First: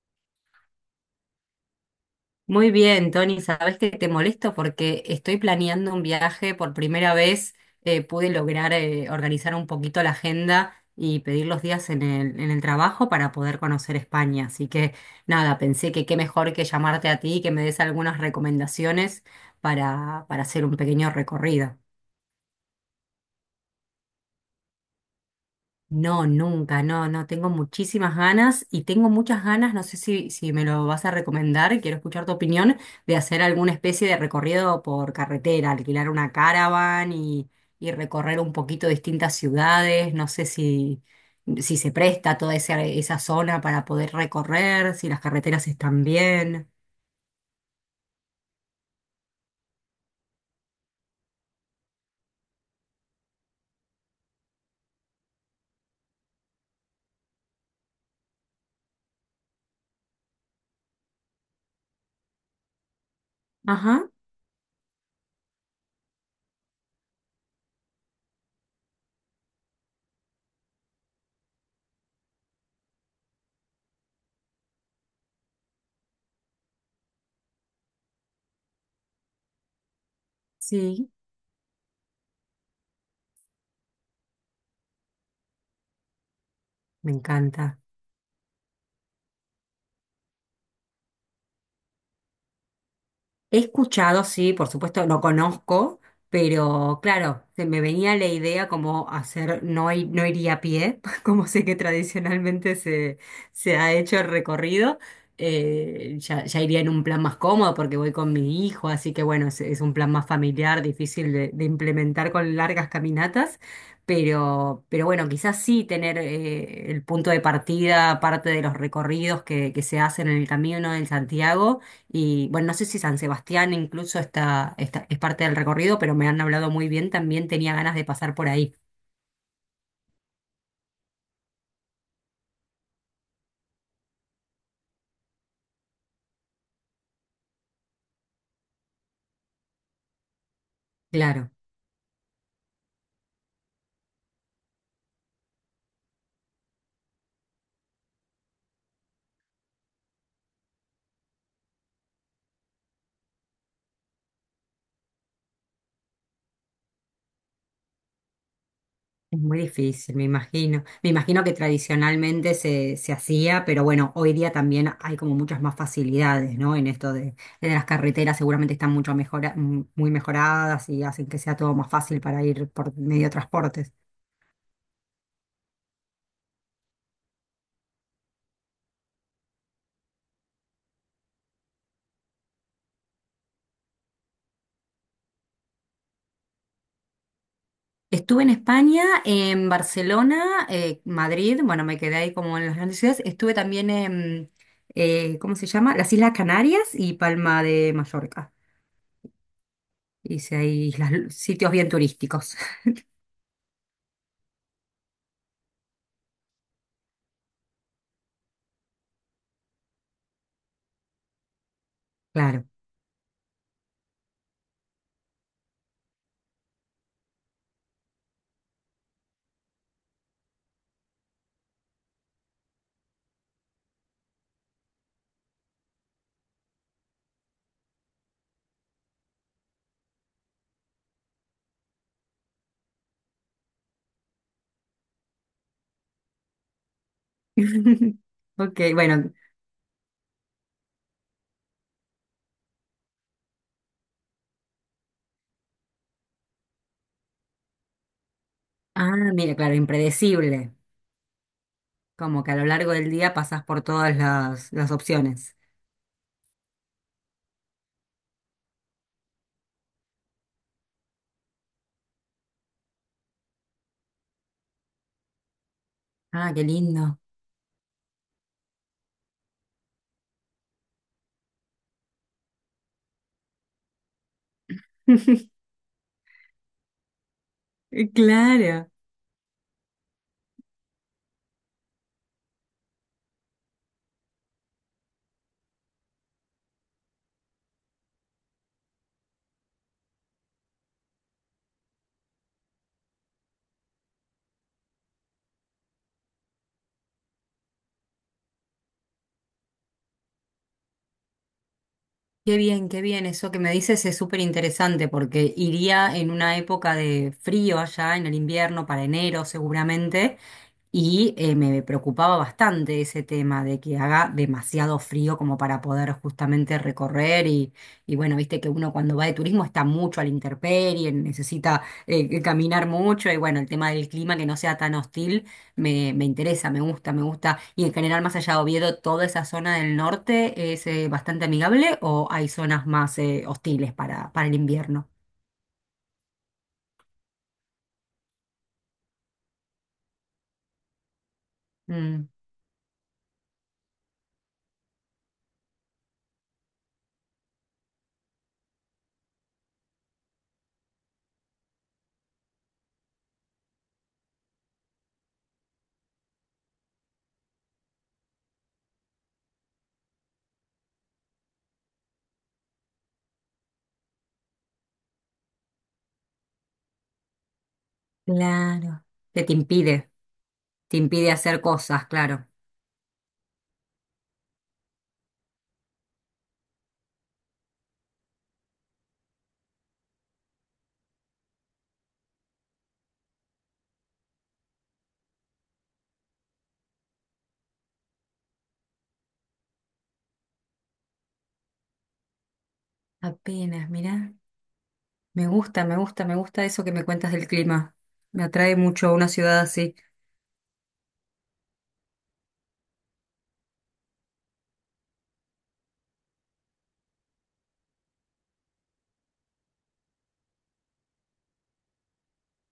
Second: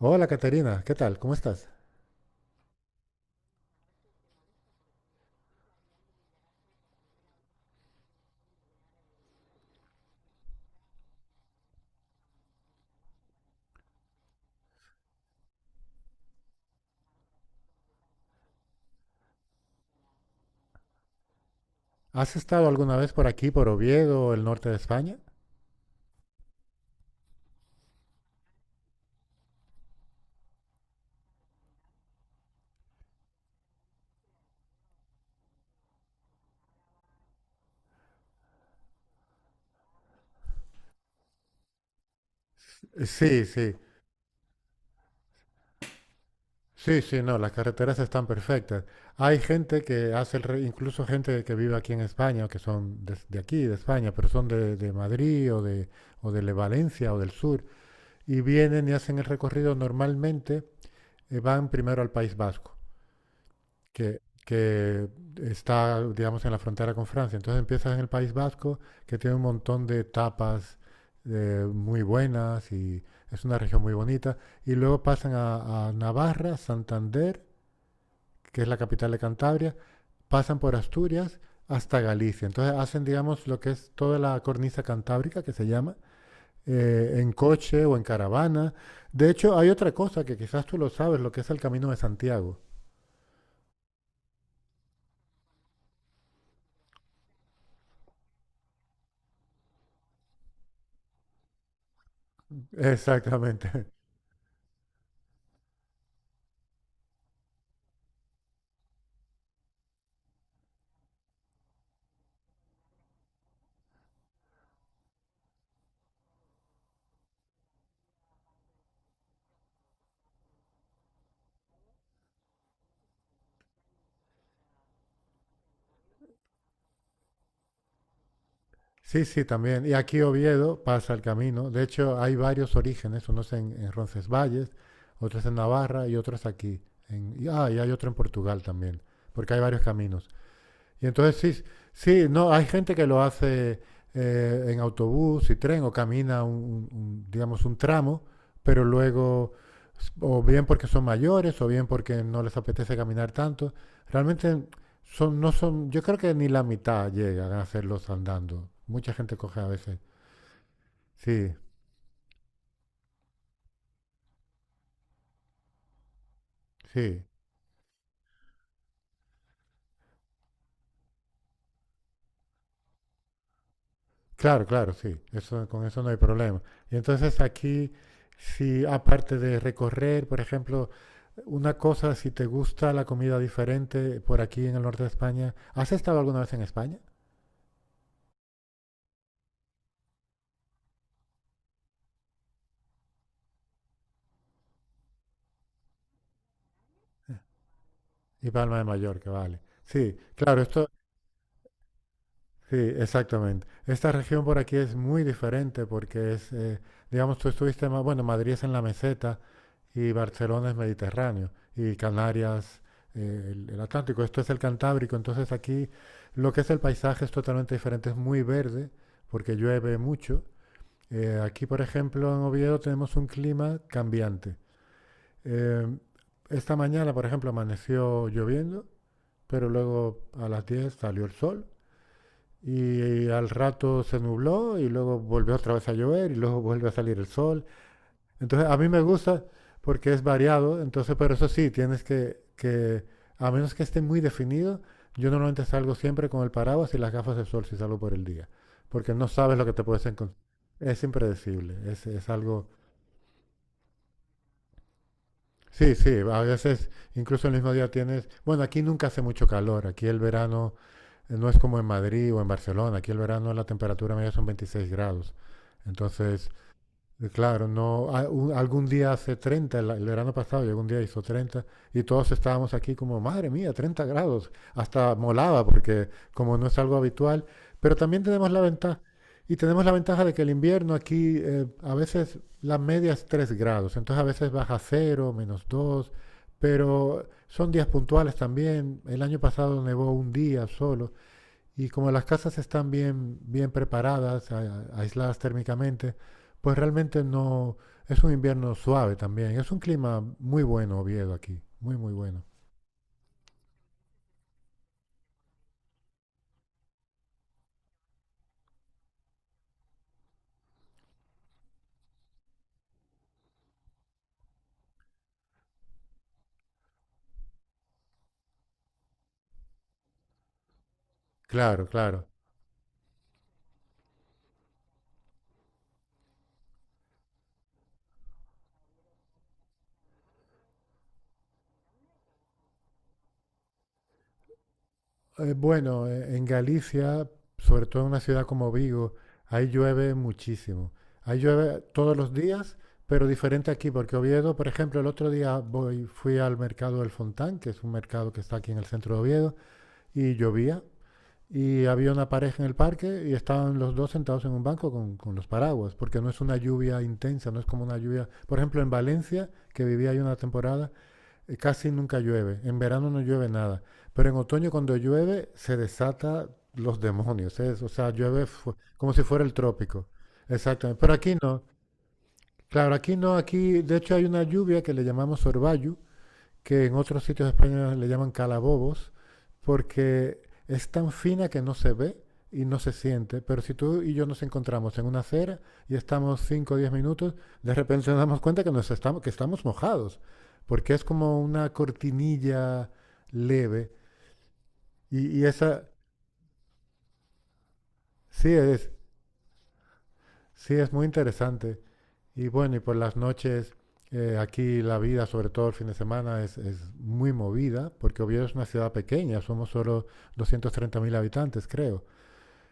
Hola Caterina, ¿qué tal? ¿Cómo estás? Muy bien, Tony, sabes que te molesto porque estoy planeando un viaje. Por primera vez pude lograr organizar un poquito la agenda y pedir los días en el trabajo para poder conocer España. Así que nada, pensé que qué mejor que llamarte a ti y que me des algunas recomendaciones para hacer un pequeño recorrido. ¿Has estado alguna vez por aquí, por Oviedo, el norte de España? No, nunca, no, no, tengo muchísimas ganas y tengo muchas ganas, no sé si me lo vas a recomendar, quiero escuchar tu opinión, de hacer alguna especie de recorrido por carretera, alquilar una caravan y recorrer un poquito distintas ciudades, no sé si, si se presta toda Eh, esa Sí, zona sí, para poder recorrer, si las carreteras están bien. sí, no, las carreteras están perfectas. Hay gente que hace, incluso gente que vive aquí en España, que son de aquí, de España, pero son de Madrid o de Valencia o del sur, y vienen y hacen el recorrido normalmente, van primero al País Vasco. Ajá, Que está, digamos, en la frontera con Francia. Entonces empiezas en el País Vasco, que tiene un montón de tapas muy buenas, y es una región muy bonita. Y luego pasan a Navarra, Santander, que es la capital de Cantabria, pasan por sí, Asturias hasta Galicia. Entonces hacen, digamos, lo que es toda la cornisa cantábrica, que se llama, me en encanta. coche o en caravana. De hecho, hay otra cosa que quizás tú lo sabes, lo que es el Camino de Santiago. He escuchado, sí, por supuesto, lo conozco, pero claro, se me venía la idea como hacer, no, no iría a pie, como sé que tradicionalmente se Exactamente. ha hecho el recorrido, ya iría en un plan más cómodo porque voy con mi hijo, así que bueno, es un plan más familiar, difícil de implementar con largas caminatas, pero bueno, quizás sí tener el punto de partida, parte de los recorridos que se hacen en el camino en Santiago. Y bueno, no sé si San Sebastián incluso es parte del recorrido, pero me han hablado muy bien, también tenía ganas de pasar por ahí. Sí, sí, también. Y aquí Oviedo pasa el camino. De hecho, hay varios orígenes, unos en Roncesvalles, otros en Navarra y otros aquí. Y, ah, y hay otro en Portugal también, porque hay varios caminos. Y entonces Claro, sí, sí, no, hay gente que lo hace en autobús y tren o camina un, digamos, un tramo, pero luego, o bien porque son mayores o bien porque no les apetece caminar tanto, realmente son, no son, yo creo que ni la mitad llegan a hacerlos andando. Mucha gente es coge muy a veces. difícil, me imagino. Me imagino que Sí, tradicionalmente se hacía, pero bueno, hoy día también hay como muchas más facilidades, ¿no? En esto sí, de, de las carreteras seguramente están muy mejoradas y hacen que sea todo más fácil para ir por medio de transportes. claro, claro, sí, eso, con eso no hay problema. Y entonces aquí, si aparte de recorrer, por ejemplo, una cosa, si te gusta la comida diferente por aquí en el norte de España, ¿has estado alguna vez en España? Estuve en España, en Barcelona, Madrid, bueno, me quedé ahí como en las grandes ciudades. Estuve también en, ¿cómo se llama? Las Islas Canarias y Palma de Y Mallorca. Palma de Mallorca, vale. Sí, Hice claro, esto, ahí sitios bien turísticos, sí, exactamente. Esta región por aquí es muy diferente porque es, digamos, tú estuviste más, bueno, Madrid es en la meseta y Barcelona es Mediterráneo y claro. Canarias, el Atlántico, esto es el Cantábrico, entonces aquí lo que es el paisaje es totalmente diferente, es muy verde porque llueve mucho. Aquí, por ejemplo, en Oviedo tenemos un clima cambiante. Eh, esta mañana, por ejemplo, amaneció lloviendo, pero luego a las 10 salió el sol, y al rato se nubló y luego volvió otra vez a llover y luego vuelve a salir el sol. Entonces a Ok, mí me bueno. gusta porque es variado. Entonces, pero eso sí, tienes que, a menos que esté muy definido, yo normalmente salgo siempre con el paraguas y las gafas de sol si salgo por el día, porque Ah, no mira, sabes lo que claro, te puedes encontrar. impredecible. Es impredecible, es Como que a lo algo. largo del día pasas por todas las opciones. Sí, sí, a veces incluso el mismo día tienes, bueno, aquí nunca hace mucho calor, aquí el verano no es como en Madrid o en Barcelona, aquí el verano la temperatura media son 26 grados, entonces Ah, qué lindo. Claro, no, algún día hace treinta, el verano pasado, llegó un día hizo treinta, y todos estábamos aquí como, madre mía, 30 grados, hasta molaba porque como no es algo habitual, pero también tenemos la Claro. ventaja, y tenemos la ventaja de que el invierno aquí a veces la media es 3 grados, entonces a veces baja cero, menos 2, pero son días puntuales también, el año pasado nevó un día solo, y como las casas están bien, bien preparadas, aisladas térmicamente, pues realmente no, es un invierno suave también. Es un clima muy bueno, Oviedo, aquí. Muy, muy bueno. Qué bien, qué bien. Eso que me dices es súper interesante porque iría en una época de frío allá en el invierno, para enero seguramente, y me preocupaba bastante ese tema de que haga demasiado frío como para poder justamente recorrer y bueno, viste que uno cuando va de turismo está mucho a la intemperie, necesita Claro, claro. Caminar mucho y bueno, el tema del clima que no sea tan hostil me, me interesa, me gusta, me gusta. Y en general, más allá de Oviedo, toda esa zona del norte es bastante amigable o hay zonas más hostiles para el invierno. Bueno, en Galicia, sobre todo en una ciudad como Vigo, ahí llueve muchísimo. Ahí llueve todos Mm. los días, pero diferente aquí, porque Oviedo, por ejemplo, el otro día voy, fui al mercado del Fontán, que es un mercado que está aquí en el centro de Oviedo, y llovía, y había una pareja en el parque y estaban los dos sentados en un banco con los paraguas, porque no es una lluvia intensa, no es como una lluvia. Por ejemplo, en Valencia, que vivía ahí una temporada, casi nunca llueve, en verano no llueve nada, pero en otoño cuando llueve se desata los demonios, o sea, llueve Claro. como si Que fuera el trópico. Te Exactamente, pero impide aquí hacer no. cosas, claro. Claro, aquí no, aquí de hecho hay una lluvia que le llamamos orvallo, que en otros sitios de España le llaman calabobos, porque es tan fina que no se ve y no se siente. Pero si tú y yo nos encontramos en una acera y estamos 5 o 10 minutos, de repente nos damos cuenta que, nos estamos, que estamos mojados, porque es como una cortinilla Apenas, leve. mirá. Y Me gusta, esa me gusta, me gusta eso que me cuentas del clima. Me sí atrae es, mucho una ciudad así. sí es muy interesante. Y bueno, y por las noches, aquí la vida, sobre todo el fin de semana, es muy movida, porque Oviedo es una ciudad pequeña, somos solo 230.000 habitantes, creo.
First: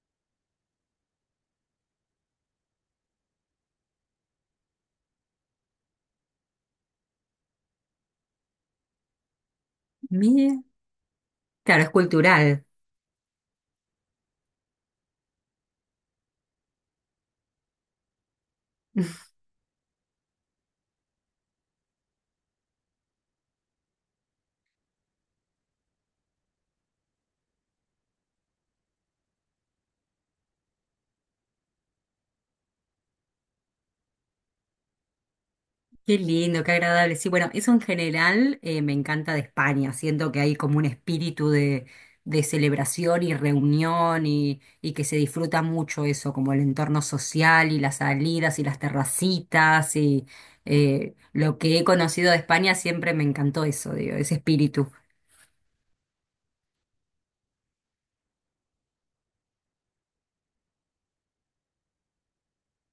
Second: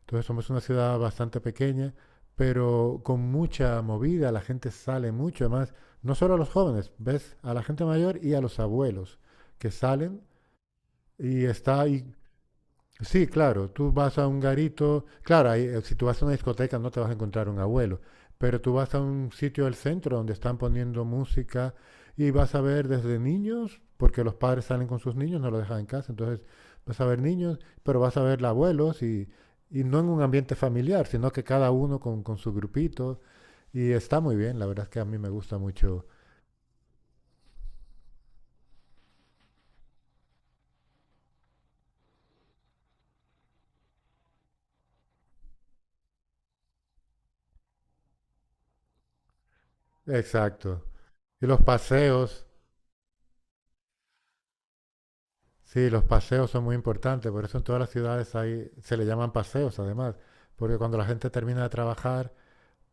Entonces somos una ciudad bastante pequeña, pero con mucha movida, la gente sale mucho, además, no solo a los jóvenes, ves a la gente mayor y a los abuelos que salen Mira, y claro, está es y cultural. sí, claro, tú vas a un garito, claro, ahí, si tú vas a una discoteca no te vas a encontrar un abuelo, pero tú vas a un sitio del centro donde están poniendo música y vas a ver desde niños, porque los padres salen con sus niños, no los dejan en casa, entonces vas a ver niños, pero vas a ver abuelos y no en un ambiente familiar, sino que cada uno con su grupito, y está muy bien, la verdad es que a mí me gusta mucho. Qué lindo, qué agradable. Sí, bueno, eso en general me encanta de España. Siento que hay como un espíritu de celebración y reunión y que se disfruta mucho eso, como el entorno social y las salidas y las terracitas y Exacto. Y lo los que he conocido de paseos. España siempre me encantó eso, digo, ese espíritu. Sí, los paseos son muy importantes, por eso en todas las ciudades hay, se le llaman paseos además, porque cuando la gente termina de trabajar,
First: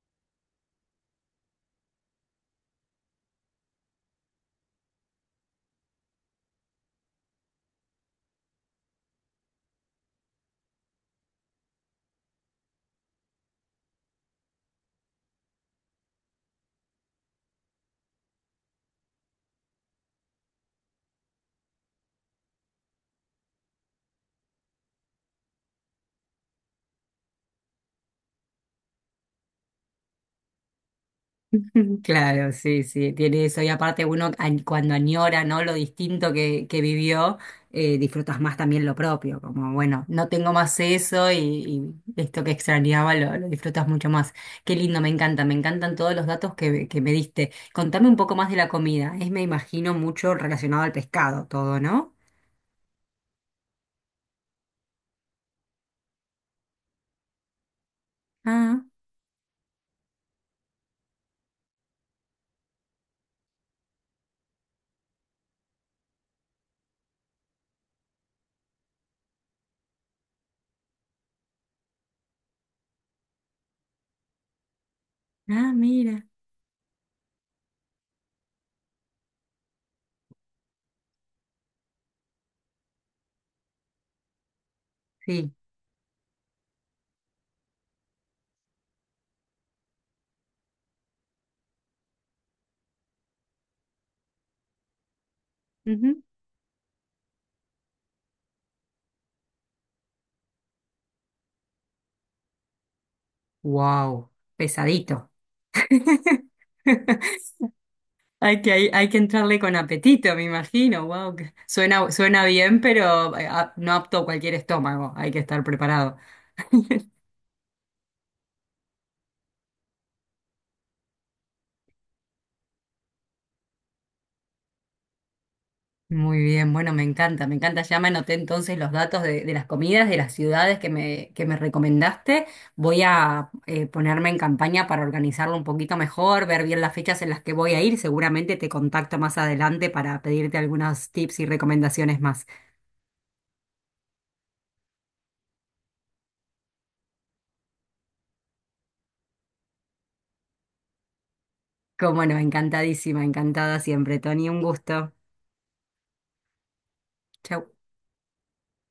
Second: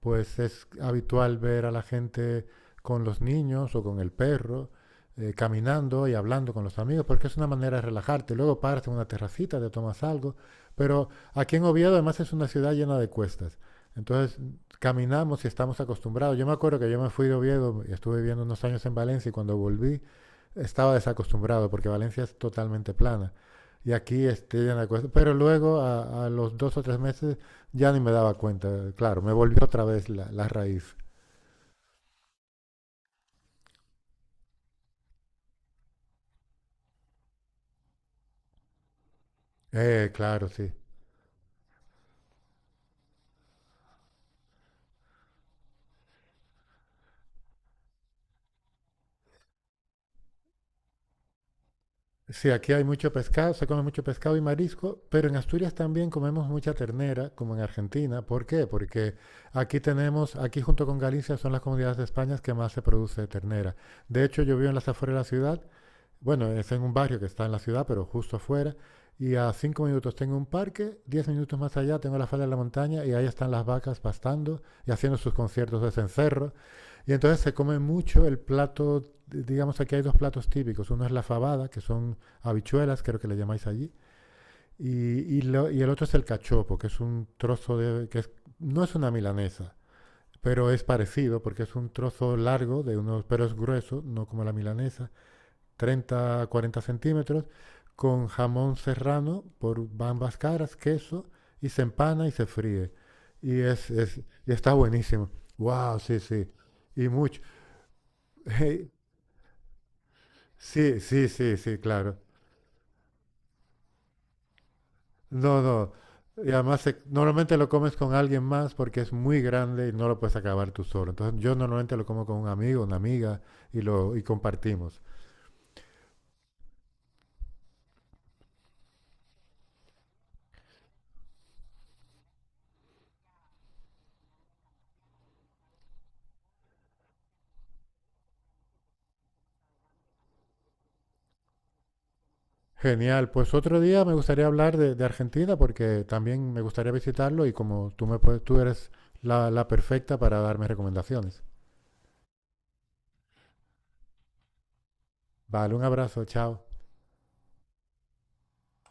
pues es habitual ver a la gente con los niños o con el perro, caminando y hablando con los amigos, porque es una manera de relajarte. Luego paras en una terracita, te tomas algo, pero aquí en Oviedo además es una ciudad llena de cuestas. Entonces caminamos y estamos acostumbrados. Yo me acuerdo que yo me fui de Oviedo y estuve viviendo unos años en Valencia y cuando volví estaba desacostumbrado porque Valencia es totalmente plana. Y aquí estoy en la cuesta. Pero luego, los dos o tres meses, ya ni me daba cuenta. Claro, me volvió otra vez la raíz. Claro, sí, sí, tiene eso. Y aparte cuando añora, ¿no? Lo distinto que vivió, disfrutas más también lo propio, como, bueno, no Claro, tengo sí. más eso y esto que extrañaba lo disfrutas mucho más. Qué lindo, me encanta, me encantan todos los datos que me diste. Contame un poco más de la comida. Es, me imagino, mucho relacionado al pescado, todo, ¿no? Sí, aquí hay mucho pescado, se come mucho pescado y marisco, pero en Asturias también comemos mucha ternera, como en Argentina. ¿Por qué? Ah, Porque aquí tenemos, aquí junto con Galicia son las comunidades de España que más se produce ternera. De hecho, yo vivo en las afueras de la ciudad. Bueno, es en un barrio que está en la ciudad, pero justo afuera. Y a 5 minutos tengo un parque, 10 minutos más allá tengo la falda de la montaña y ahí están las vacas pastando y haciendo sus ah, conciertos de mira. cencerro. Y entonces se come mucho el plato, digamos aquí hay dos platos típicos. Uno es la fabada, que son habichuelas, creo que le llamáis allí. Y, Sí. Y el otro es el cachopo, que es un trozo de, no es una milanesa, pero es parecido porque es un trozo largo de unos, pero es grueso, no como la milanesa. 30, 40 centímetros, con jamón serrano por ambas caras, queso, y se empana y se fríe. Y, es, Wow, y está buenísimo. pesadito. ¡Wow! Sí, sí. Y mucho. Hay que entrarle con apetito, me Sí, imagino. sí, Wow, sí, sí, claro. suena bien, pero no apto a cualquier estómago. Hay que No, estar no. preparado. Y además, normalmente lo comes con alguien más porque es muy grande y no lo puedes acabar tú solo. Entonces, yo normalmente lo como con un amigo, una amiga, y lo y compartimos. Muy bien, bueno, me encanta, me encanta. Ya me anoté entonces los datos de las comidas, de las ciudades que me recomendaste. Voy a ponerme en campaña para organizarlo un poquito mejor, ver bien las fechas en las que voy a ir. Seguramente te contacto más adelante para pedirte algunos tips y recomendaciones más. Genial, pues otro día me gustaría hablar de Argentina porque también me gustaría visitarlo y como tú, me puedes- tú eres la, la perfecta para darme recomendaciones. Como no, encantadísima, encantada siempre, Tony. Un gusto. Vale, un abrazo, chao. Chau.